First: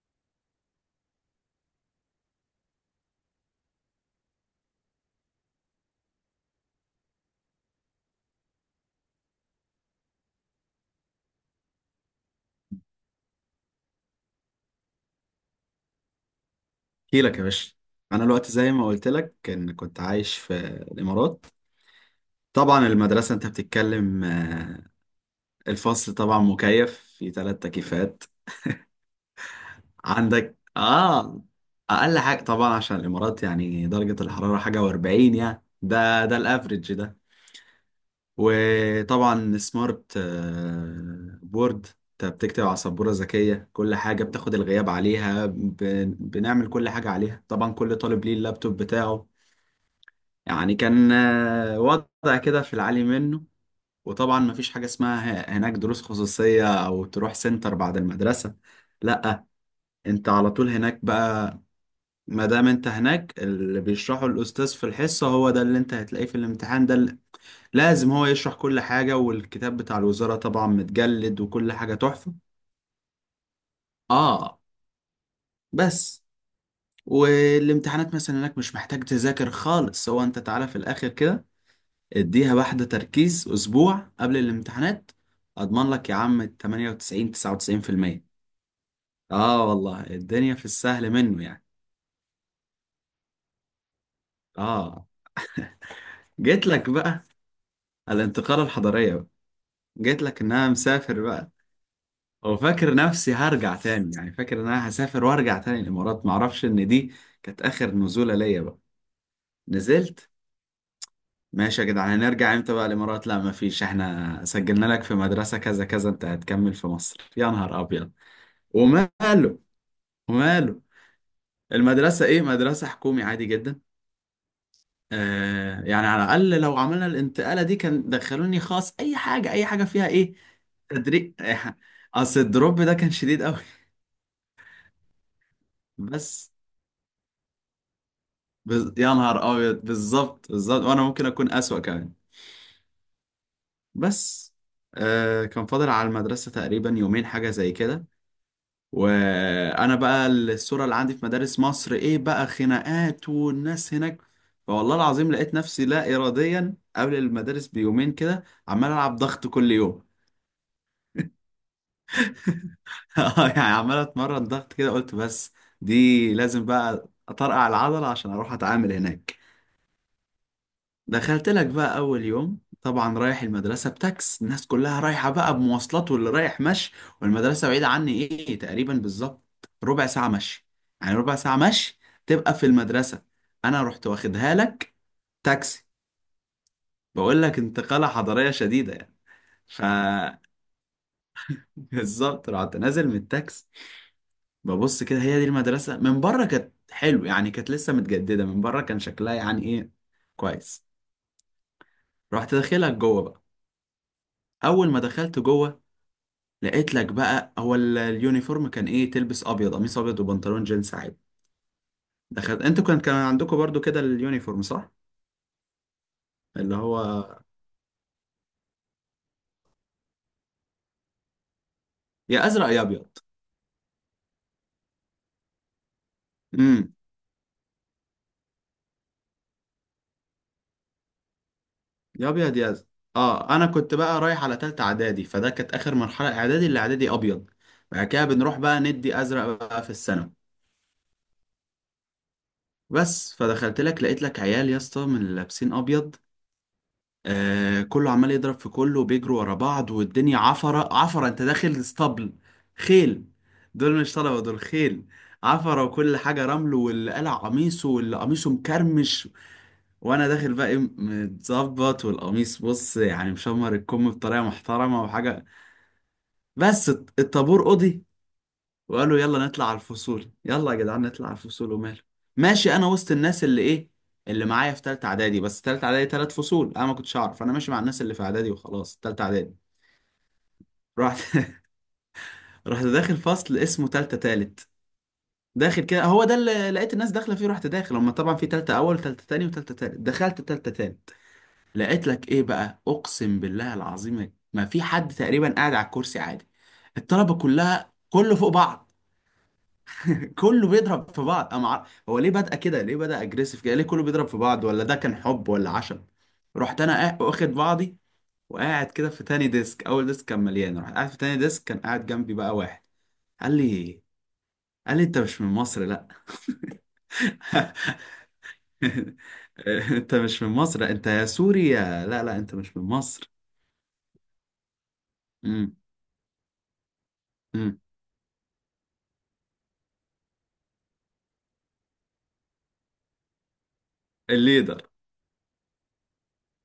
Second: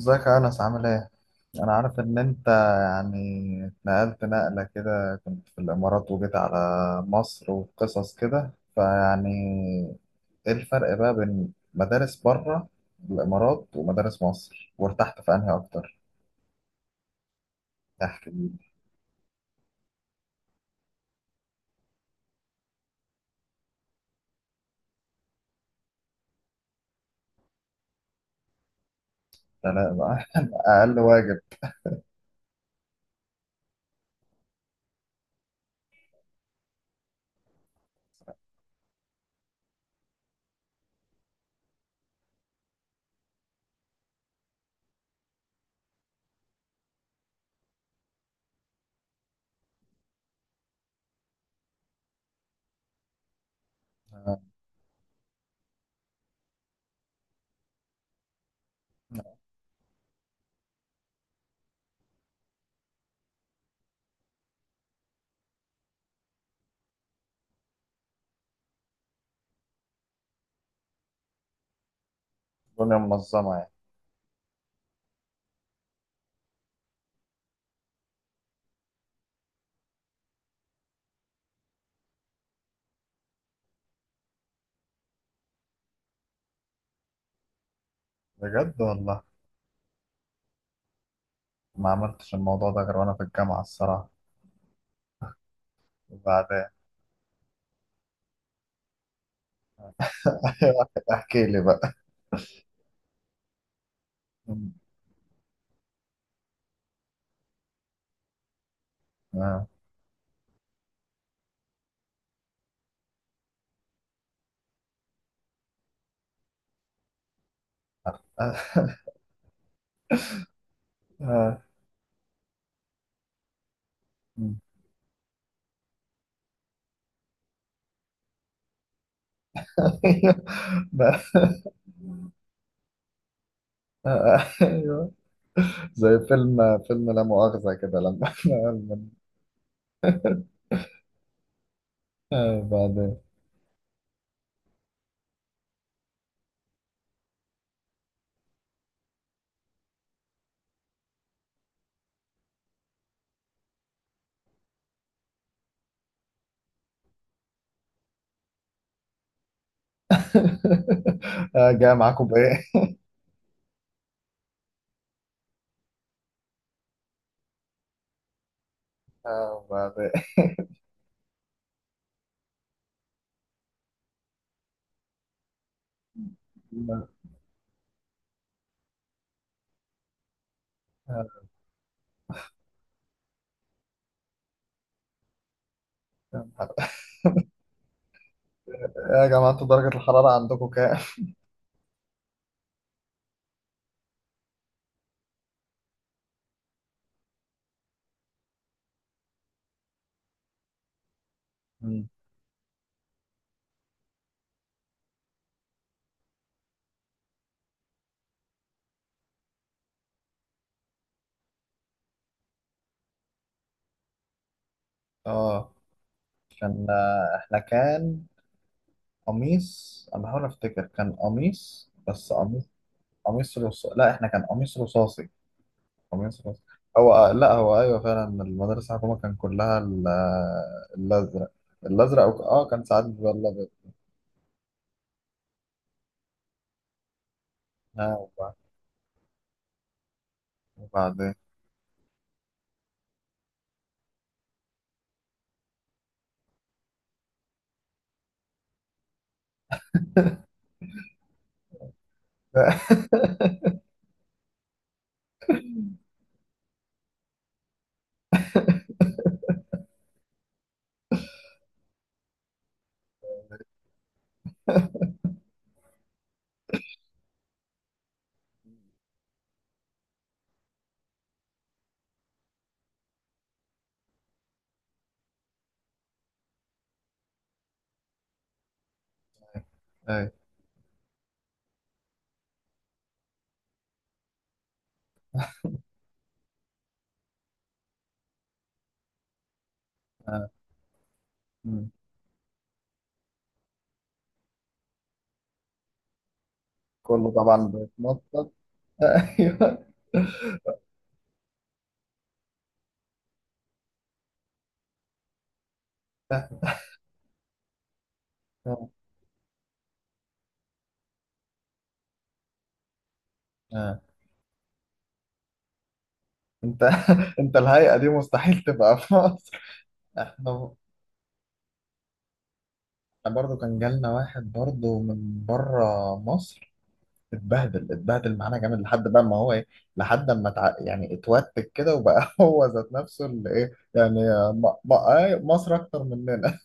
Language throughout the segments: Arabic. ازيك يا أنس، عامل إيه؟ أنا عارف إن أنت يعني اتنقلت نقلة كده، كنت في الإمارات وجيت على مصر وقصص كده، فيعني إيه الفرق بقى بين مدارس بره الإمارات ومدارس مصر؟ وارتحت في أنهي أكتر؟ احكي لك يا باشا. انا احكي الوقت لي. زي ما قلت لك كنت عايش في الامارات. طبعا المدرسه انت بتتكلم الفصل طبعا مكيف في ثلاث تكييفات. ده لا بقى عندك أقل واجب. اه اقل حاجه طبعا، عشان الامارات يعني درجه الحراره حاجه و40. يعني ده الافريج ده، وطبعا سمارت بورد، انت بتكتب على سبوره ذكيه كل حاجه بتاخد الغياب عليها بنعمل كل حاجه عليها، طبعا كل طالب ليه اللابتوب بتاعه. يعني كان وضع كده في العالي منه. وطبعا مفيش حاجة اسمها هناك دروس خصوصية أو تروح سنتر بعد المدرسة، لأ، أنت على طول هناك بقى. ما دام أنت هناك، اللي بيشرحه الأستاذ في الحصة هو ده اللي أنت هتلاقيه في الامتحان، ده اللي لازم هو يشرح كل حاجة، والكتاب بتاع الوزارة طبعا متجلد وكل حاجة تحفة. الدنيا منظمة يعني. آه، بس. والامتحانات مثلا هناك مش محتاج تذاكر خالص، هو أنت تعالى في الآخر كده اديها واحدة تركيز أسبوع قبل الامتحانات، أضمن لك يا عم 98، 99%. بجد والله. آه والله، الدنيا في السهل منه يعني. ما عملتش الموضوع ده غير وأنا في الجامعة الصراحة. آه. وبعدين؟ جيت لك بقى الانتقالة الحضارية بقى، جيت لك إن أنا مسافر احكي بقى. لي بقى. وفاكر نفسي هرجع تاني، يعني فاكر إن أنا هسافر وأرجع تاني الإمارات، معرفش إن دي كانت آخر نزولة ليا بقى. آه. نزلت، ماشي يا جدعان هنرجع امتى بقى الامارات؟ لا مفيش، احنا سجلنا لك في مدرسة كذا كذا انت هتكمل في مصر. يا نهار ابيض. وماله، وماله. المدرسة إيه؟ مدرسة حكومي عادي جدا. آه. آه يعني على الأقل لو عملنا الانتقالة دي كان دخلوني خاص، أي حاجة أي حاجة فيها إيه ده- تدريب. أصل الدروب ده كان شديد أوي. ايوه، زي بس فيلم لا مؤاخذة كده، لما يا نهار أبيض، بالظبط بالظبط، وأنا ممكن أكون أسوأ كمان. بعدين؟ بس آه كان فاضل على المدرسة تقريبا يومين حاجة زي كده، وانا بقى الصوره اللي عندي في مدارس مصر ايه بقى؟ خناقات والناس هناك. فوالله العظيم لقيت نفسي لا اراديا قبل المدارس بيومين كده عمال العب ضغط كل يوم. جاي معاكم بايه؟ يعني عمال اتمرن ضغط كده، قلت بس دي لازم بقى اطرقع العضله عشان اروح اتعامل هناك. بعدين؟ دخلت لك بقى اول يوم، طبعا رايح المدرسه بتاكس، الناس كلها رايحه بقى بمواصلات واللي رايح مشي، والمدرسه بعيده عني ايه تقريبا بالظبط؟ ربع ساعه مشي، يعني آه، ربع ساعه مشي تبقى في المدرسه. انا رحت واخدها لك تاكسي، كام حلقة؟ بقول لك انتقاله حضاريه شديده يعني. يا جماعة، انتوا ف درجة الحرارة عندكم كام؟ بالظبط. رحت نازل من التاكس، ببص كده هي دي المدرسه، من بره كانت حلو يعني، كانت لسه متجدده، من بره كان شكلها يعني ايه، كويس. مم. رحت داخلك جوه بقى. اول ما دخلت جوه لقيت لك بقى هو اليونيفورم كان ايه، تلبس ابيض، قميص ابيض وبنطلون جينز عادي. دخلت انتوا كان عندكم برضو كده اليونيفورم صح، اه، اللي كان هو احنا كان قميص، انا بحاول افتكر كان قميص، بس يا ازرق قميص، يا ابيض. قميص رصاصي. لا احنا كان قميص رصاصي، قميص خاص. امم. هو لا، هو ايوه فعلا المدرسه الحكومه كان كلها الازرق. الازرق يا ابيض اه يا كان ازرق. ساعات بيبقى اه انا الابيض. كنت بقى رايح على تالتة اعدادي، فده كانت اخر مرحلة اعدادي، اللي اعدادي ابيض، بعد ها كده بنروح بقى ندي ازرق بقى في الثانوي. وبعدين؟ بس فدخلت لك لقيت لك عيال يا اسطى من اللي لابسين ابيض، آه كله عمال يضرب في كله وبيجروا ورا بعض، والدنيا عفرة عفرة، انت داخل اسطبل خيل. دول مش طلبة، دول خيل. عفرة وكل حاجة رمل، واللي قلع قميصه واللي قميصه مكرمش، وانا داخل بقى ايه متظبط، والقميص بص يعني مشمر الكم بطريقة محترمة وحاجة. بس الطابور قضي، وقالوا يلا نطلع على الفصول، يلا يا جدعان نطلع على الفصول. وماله، ماشي، انا وسط الناس اللي ايه، اللي معايا في تالتة اعدادي، بس تالتة اعدادي تلات فصول انا ما كنتش اعرف، انا ماشي مع الناس اللي في اعدادي وخلاص تالتة اعدادي. ايوه. رحت. رحت داخل فصل اسمه تالتة تالت، داخل كده هو ده اللي لقيت الناس داخله فيه، رحت داخل، هما طبعا في تالتة اول تالتة تاني وتالتة تالت، دخلت آه. تالتة تالت. مم. لقيت لك ايه بقى؟ اقسم بالله العظيم ما في حد تقريبا قاعد على الكرسي عادي، كله الطلبه طبعا كلها كله فوق بيتنطط. بعض، ايوه. كله بيضرب في بعض. هو ليه بدأ كده؟ ليه بدأ اجريسيف كده؟ ليه كله بيضرب في بعض؟ ولا ده كان حب ولا عشم؟ رحت انا واخد بعضي، آه. وقاعد كده في تاني ديسك، اول ديسك كان مليان، رحت قاعد في تاني ديسك، كان قاعد جنبي بقى واحد، قال آه. لي، قال لي انت مش من مصر؟ لا. انت انت الهيئه دي مستحيل تبقى في مصر. انت مش من احنا مصر، انت يا سوريا؟ لا لا، انت مش من مصر. احنا برضو كان جالنا واحد برضو من امم. بره مصر. امم. اتبهدل اتبهدل معانا جامد لحد بقى ما هو ايه، لحد ما يعني اتوتك كده وبقى هو ذات نفسه اللي ايه يعني. م... الليدر. م... آه، مصر اكتر مننا.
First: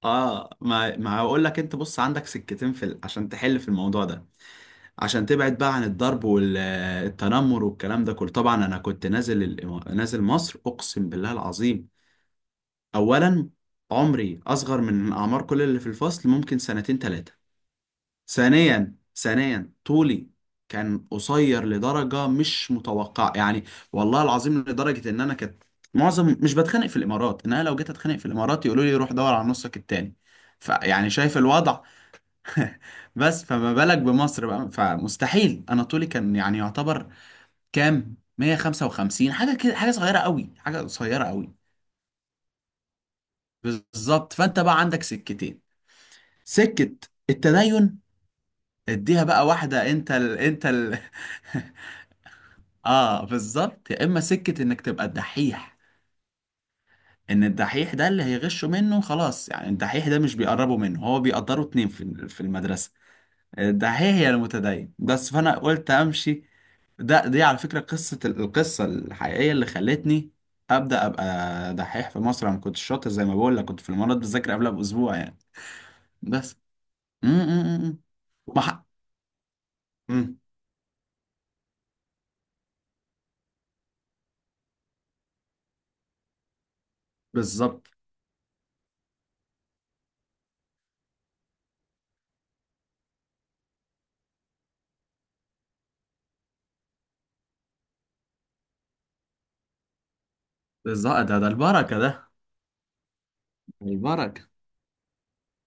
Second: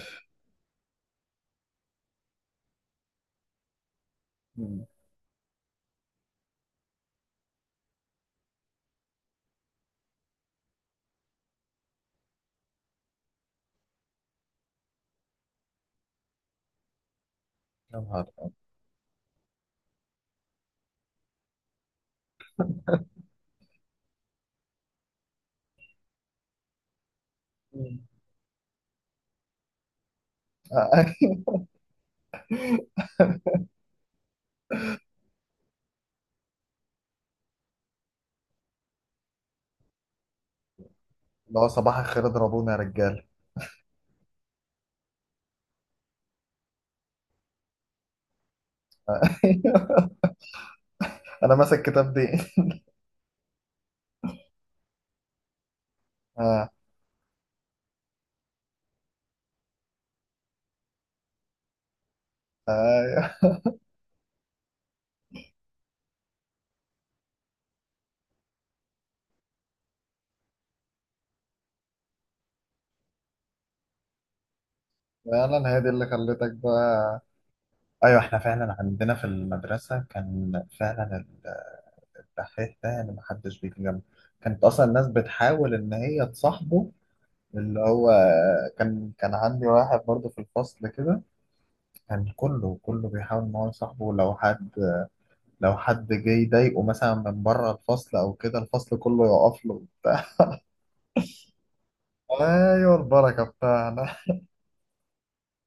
اه، ما هقول لك، انت بص عندك سكتين عشان تحل في الموضوع ده، مم. عشان تبعد بقى عن الضرب والتنمر والكلام ده كله. طبعا انا كنت نازل نازل مصر، اقسم بالله العظيم، اولا عمري اصغر من اعمار كل اللي في الفصل، ممكن سنتين ثلاثة. يا نهار أبيض. ثانيا، طولي كان قصير لدرجة مش متوقعة يعني. والله العظيم لدرجة ان انا كنت معظم مش بتخانق في الامارات، ان انا لو جيت مم. اتخانق في الامارات يقولوا لي روح دور على نصك التاني. فيعني آه. شايف الوضع. بس فما بالك بمصر بقى؟ فمستحيل. انا طولي كان يعني يعتبر كام، 155 حاجه كده، حاجه صغيره قوي، حاجه قصيره قوي. اللي هو صباح الخير اضربونا يا رجال. بالظبط. فانت بقى عندك سكتين، سكه التدين، اديها بقى واحده، انا ماسك كتاب دي. اه بالظبط. يا اما سكه انك تبقى الدحيح، اه. ان الدحيح ده اللي هيغشوا منه خلاص، يعني الدحيح ده مش بيقربوا منه، هو بيقدروا اتنين في المدرسه، ايوه الدحيح يا المتدين. بس فانا قلت امشي. دي على فكرة قصة، القصة الحقيقية اللي خلتني أبدأ أبقى دحيح في مصر، أنا ما كنتش شاطر زي ما بقول لك، كنت في الإمارات بذاكر قبلها بأسبوع يعني. فعلا، هي دي اللي خلتك بس. بقى. م- م- م- م. ايوه، احنا فعلا وبح... عندنا في المدرسه م. كان فعلا الدحيح ده يعني ما حدش بيجي جنبه، كانت اصلا الناس بتحاول ان هي تصاحبه، اللي بالظبط، هو كان عندي واحد برضه في الفصل كده، كان كله بيحاول ان هو يصاحبه، لو حد جه يضايقه مثلا من بره الفصل او كده، الفصل كله يقف له وبتاع. بالظبط، ده ده البركة ده، ايوه البركه بتاعنا. البركة.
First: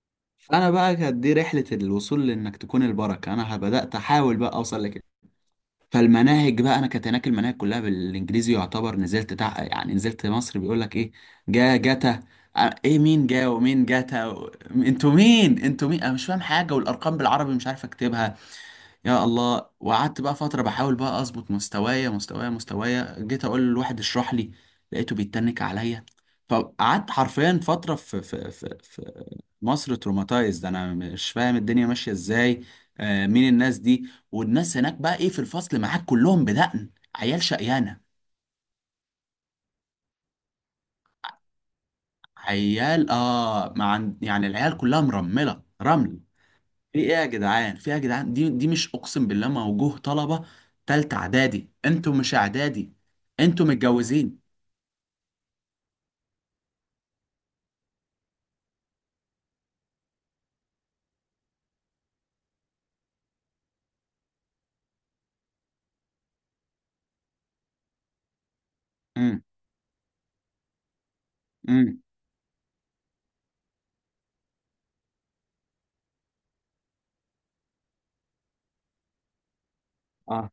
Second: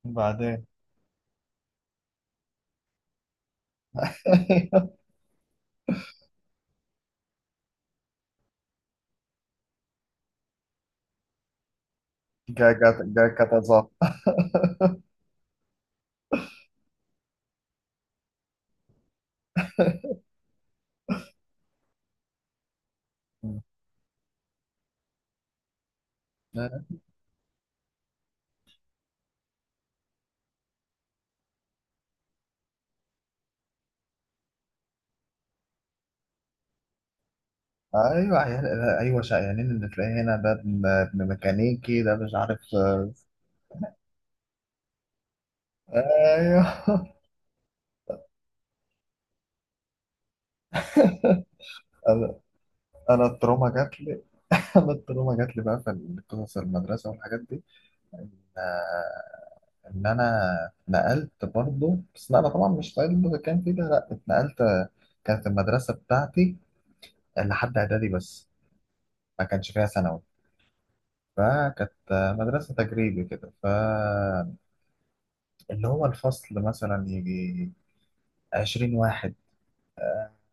بعدين؟ فأنا بقى كانت دي رحلة الوصول لإنك تكون البركة، أنا بدأت أحاول بقى أوصل لكده. فالمناهج بقى انا كانت هناك المناهج كلها بالانجليزي يعتبر، يعني نزلت مصر بيقول لك ايه، جا جاتا. جا جا ايه جا مين جا ومين كتظاهر. جاتا و... انتوا مين؟ انتوا مين؟ انا مش فاهم حاجه، والارقام بالعربي مش عارف اكتبها، يا الله. وقعدت بقى فتره بحاول بقى اظبط مستوايا، جيت اقول للواحد اشرح لي، لقيته بيتنك عليا. فقعدت حرفيا فتره مصر تروماتايزد، انا مش فاهم الدنيا ماشيه ازاي. آه مين الناس دي؟ والناس هناك بقى ايه في الفصل معاك، كلهم بدقن، عيال شقيانه. ايوه عيال. ايوه شقيانين، اللي تلاقيه هنا ده ابن ميكانيكي، ده مش عارف. عيال اه، مع يعني العيال كلها مرمله رمل. ايوه. في ايه يا جدعان؟ في ايه يا جدعان؟ دي مش اقسم بالله موجوه طلبه، تالتة اعدادي انتوا انا مش اعدادي، انا انتوا التروما جات لي. متجوزين. انا التروما جات لي بقى في قصص المدرسه والحاجات دي. آه، ان انا اتنقلت برضه، بس لا انا طبعا مش صعيدي في المتكامل فيه ده، لا اتنقلت. كانت المدرسه بتاعتي لحد اعدادي بس، امم. ما كانش فيها ثانوي، فكانت امم. مدرسه تجريبي كده، فاللي هو الفصل مثلا يجي 20 واحد، اه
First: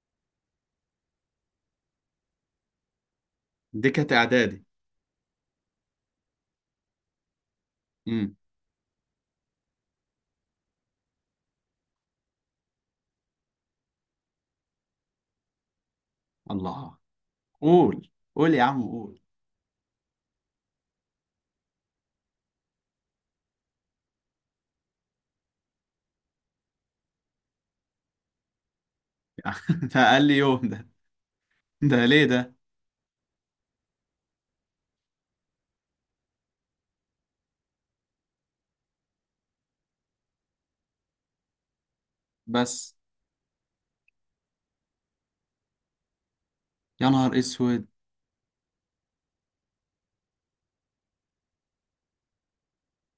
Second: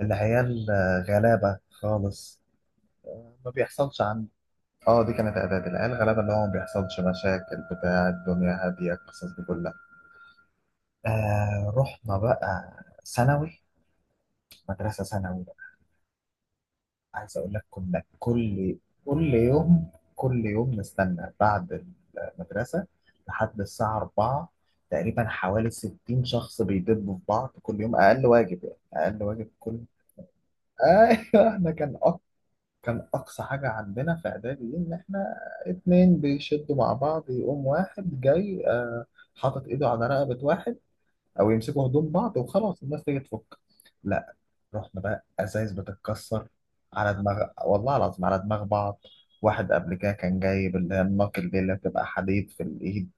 العيال غلابه خالص، ما دي بيحصلش كانت عندي. اعدادي. اه دي كانت اعدادي، العيال غلابه، اللي هو ما بيحصلش مشاكل بتاع امم. الدنيا، هاديه القصص دي كلها. آه رحنا بقى ثانوي، مدرسة ثانوي بقى. الله. عايز أقول لك كنا قول، قول يا عم قول. كل يوم، كل يوم نستنى بعد المدرسة لحد الساعة 4 تقريبا، حوالي 60 شخص بيدبوا في بعض كل يوم، أقل واجب يعني. أقل واجب كل ده اقل يوم ده؟ أيوه. إحنا كان ده ليه ده؟ كان أقصى حاجة عندنا في إعدادي دي إن إحنا اتنين بيشدوا مع بعض يقوم واحد جاي حاطط إيده على رقبة واحد، أو يمسكوا هدوم بعض وخلاص بس الناس تيجي تفك. لا، رحنا بقى ازايز بتتكسر يا على نهار دماغ، اسود، والله العظيم، على دماغ بعض. واحد قبل كده كان جايب اللي هي الناقل دي اللي بتبقى حديد في الايد.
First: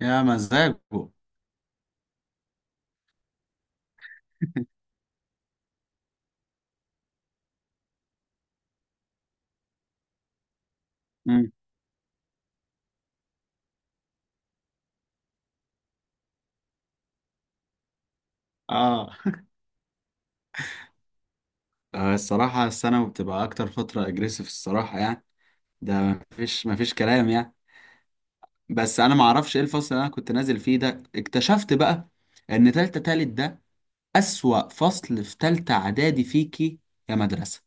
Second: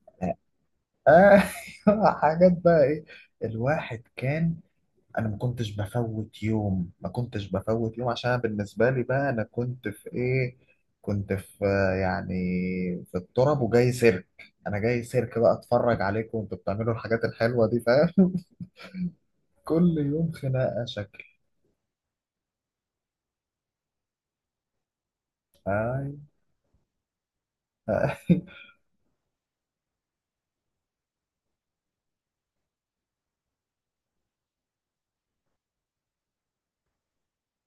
يا مزاجه. مم. ايوه. حاجات بقى ايه. الواحد كان، انا ما كنتش بفوت يوم، ما كنتش بفوت يوم عشان أنا بالنسبه لي بقى، انا كنت في ايه، كنت في يعني في التراب وجاي سيرك. انا جاي سيرك بقى اتفرج عليكم، وانتوا بتعملوا الحاجات الحلوه دي، فاهم. اه. كل يوم خناقه شكل. آه، الصراحة الثانوي بتبقى أكتر فترة أجريسيف الصراحة يعني. ده أيوة. مفيش مفيش كلام يعني. بس أنا معرفش إيه الفصل اللي أنا كنت نازل فيه ده، اكتشفت بقى إن تالتة تالت ده أسوأ فصل في تالتة إعدادي فيكي يا مدرسة.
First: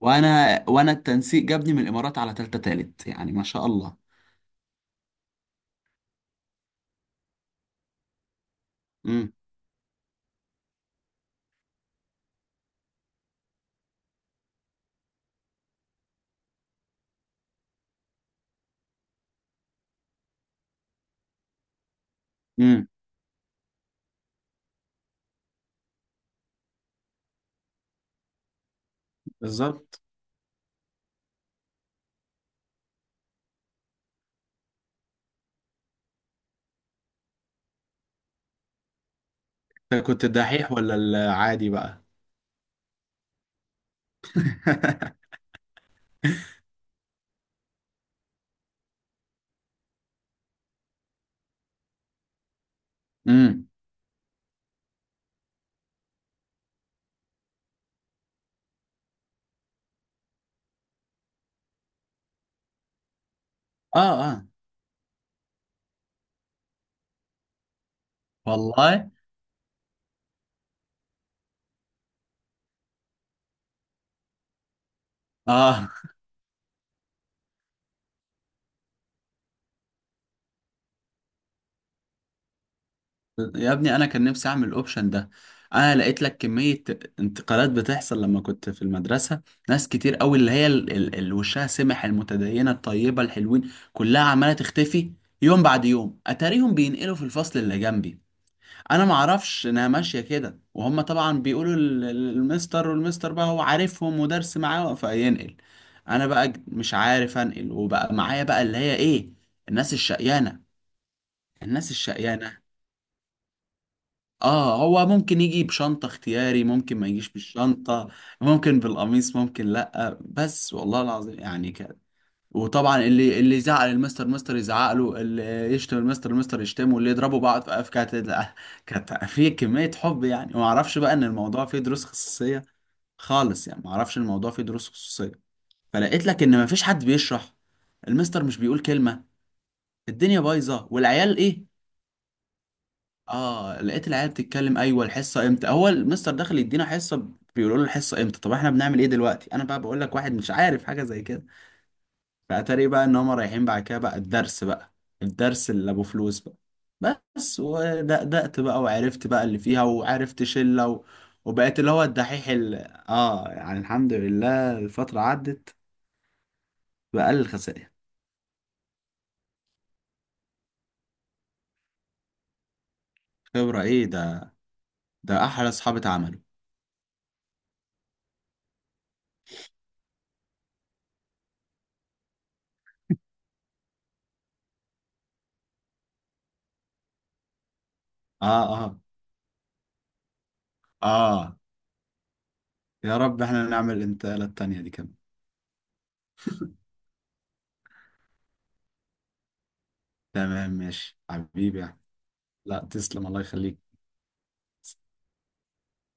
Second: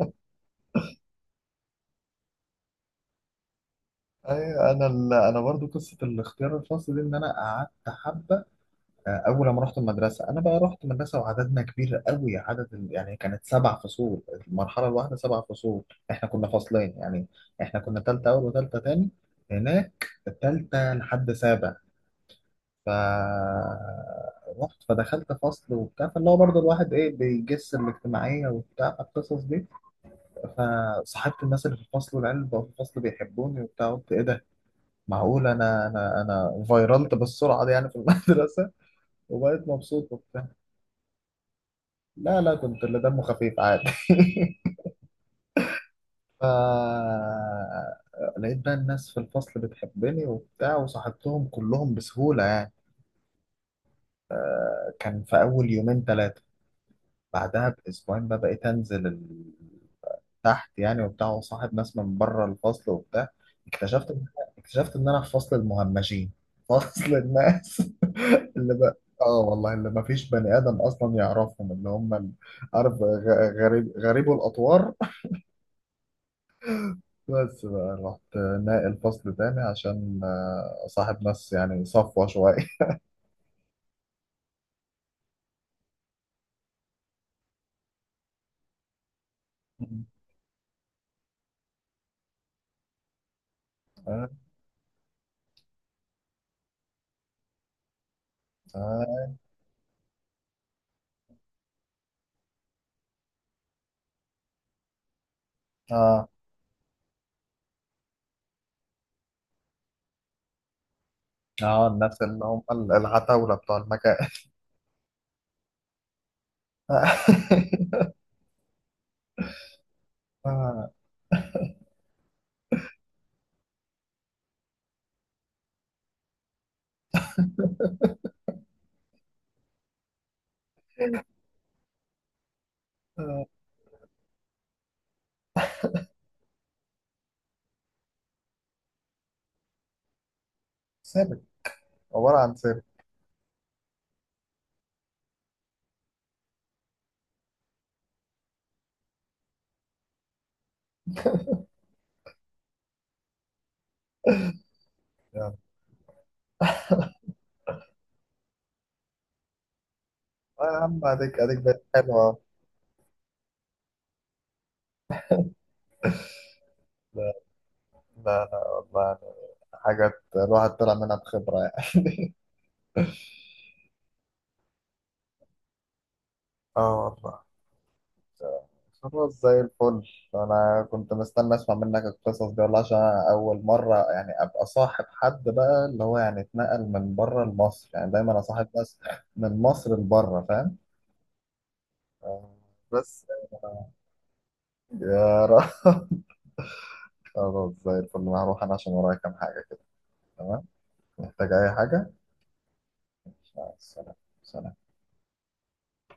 وأنا التنسيق جابني من الإمارات على تالتة تالت، يعني ما شاء الله. ايوه. انا برضو قصه الاختيار الخاص دي، ان انا قعدت حبه امم. اول ما رحت المدرسه. انا بقى رحت مدرسه وعددنا كبير قوي، عدد يعني كانت سبع فصول. المرحله الواحده سبع فصول. احنا كنا فصلين يعني. احنا كنا تالته اول وتالته تاني، هناك تالته لحد سابع. ف امم. رحت، فدخلت فصل وبتاع، فاللي هو برضه الواحد ايه بيجس الاجتماعيه وبتاع القصص دي. بالظبط. فصاحبت الناس اللي في الفصل، والعيال اللي بقوا في الفصل بيحبوني وبتاع. قلت ايه ده، معقول انا، انا فيرلت بالسرعه دي يعني في المدرسه. وبقيت أنت مبسوط كنت وبتاع. الدحيح ولا العادي بقى؟ لا، كنت اللي دمه خفيف عادي. ف لقيت بقى الناس في الفصل بتحبني وبتاع، وصاحبتهم كلهم بسهوله يعني. امم. كان في اول يومين ثلاثه، بعدها باسبوعين بقى بقيت انزل تحت يعني وبتاع، وصاحب ناس من بره الفصل وبتاع. اه. اكتشفت ان اه اكتشفت ان انا في فصل المهمشين، فصل الناس اللي بقى، والله. اه والله اللي ما فيش بني ادم اصلا يعرفهم، اللي هم عارف، غريب، غريبو الاطوار. اه. بس بقى رحت ناقل فصل تاني عشان صاحب ناس يعني صفوة شوية. يا ابني انا كان نفسي اعمل الاوبشن ده. انا لقيت لك كمية انتقالات بتحصل لما كنت في المدرسة، ناس كتير قوي اللي هي اللي وشها سمح المتدينة الطيبة الحلوين كلها اه. عمالة تختفي يوم بعد يوم، اتاريهم بينقلوا في الفصل اللي جنبي، انا ما اه. اعرفش انها ماشية كده، وهم طبعا بيقولوا المستر، والمستر بقى هو عارفهم ودرس معاه فينقل. انا اه. بقى مش عارف انقل، وبقى معايا بقى اللي هي ايه، الناس الشقيانة، الناس الناس اللي الشقيانة. هم العتاولة بتوع المكان. اه هو ممكن يجي بشنطة اختياري، ممكن ما يجيش بالشنطة، ممكن بالقميص، ممكن لأ، بس آه. والله العظيم يعني كده. وطبعا اللي يزعل المستر، مستر يزعق له، اللي يشتم المستر، المستر يشتمه، واللي يضربوا بعض في كانت لا، كانت في كمية حب يعني، وما اعرفش بقى ان الموضوع فيه دروس خصوصية آه. خالص، يعني ما اعرفش إن الموضوع فيه دروس خصوصية. فلقيت لك ان ما فيش حد بيشرح، المستر مش بيقول كلمة، الدنيا بايظة، والعيال ثابت، ايه، عبارة عن ثابت. اه لقيت العيال بتتكلم، ايوه الحصه امتى؟ هو المستر داخل يدينا حصه؟ بيقولوا له الحصه امتى؟ طب احنا بنعمل ايه دلوقتي؟ انا بقى بقول لك واحد مش عارف حاجه زي كده. فاتاري بقى ان هم رايحين بعد كده بقى الدرس بقى، اه، الدرس اللي ابو فلوس بقى. بس ودقدقت بقى وعرفت بقى اللي فيها، وعرفت يا شله و... عم اديك وبقيت بقت اللي هو حلوة. الدحيح اه يعني الحمد لله الفتره عدت لا، بأقل الخسائر. لا، لا، والله. حاجات الواحد طلع منها بخبرة يعني. خبره ايه ده؟ ده احلى اصحابي اتعملوا. اه والله، خلاص زي الفل. انا كنت مستني اسمع منك القصص دي والله، عشان أنا اول مرة يعني ابقى صاحب حد بقى اللي هو يعني اتنقل من بره لمصر، يعني دايما اه، اصاحب ناس اه. من مصر لبره، فاهم. اه آه. يا بس. رب احنا نعمل الانتقاله التانيه دي كمان. يا رب. خلاص زي الفل، أنا هروح انا عشان ورايا كام حاجة كده. تمام. تمام ماشي محتاج اي حبيبي يا أحمد. حاجة؟ لا تسلم، الله مع يخليك. السلامة. سلام.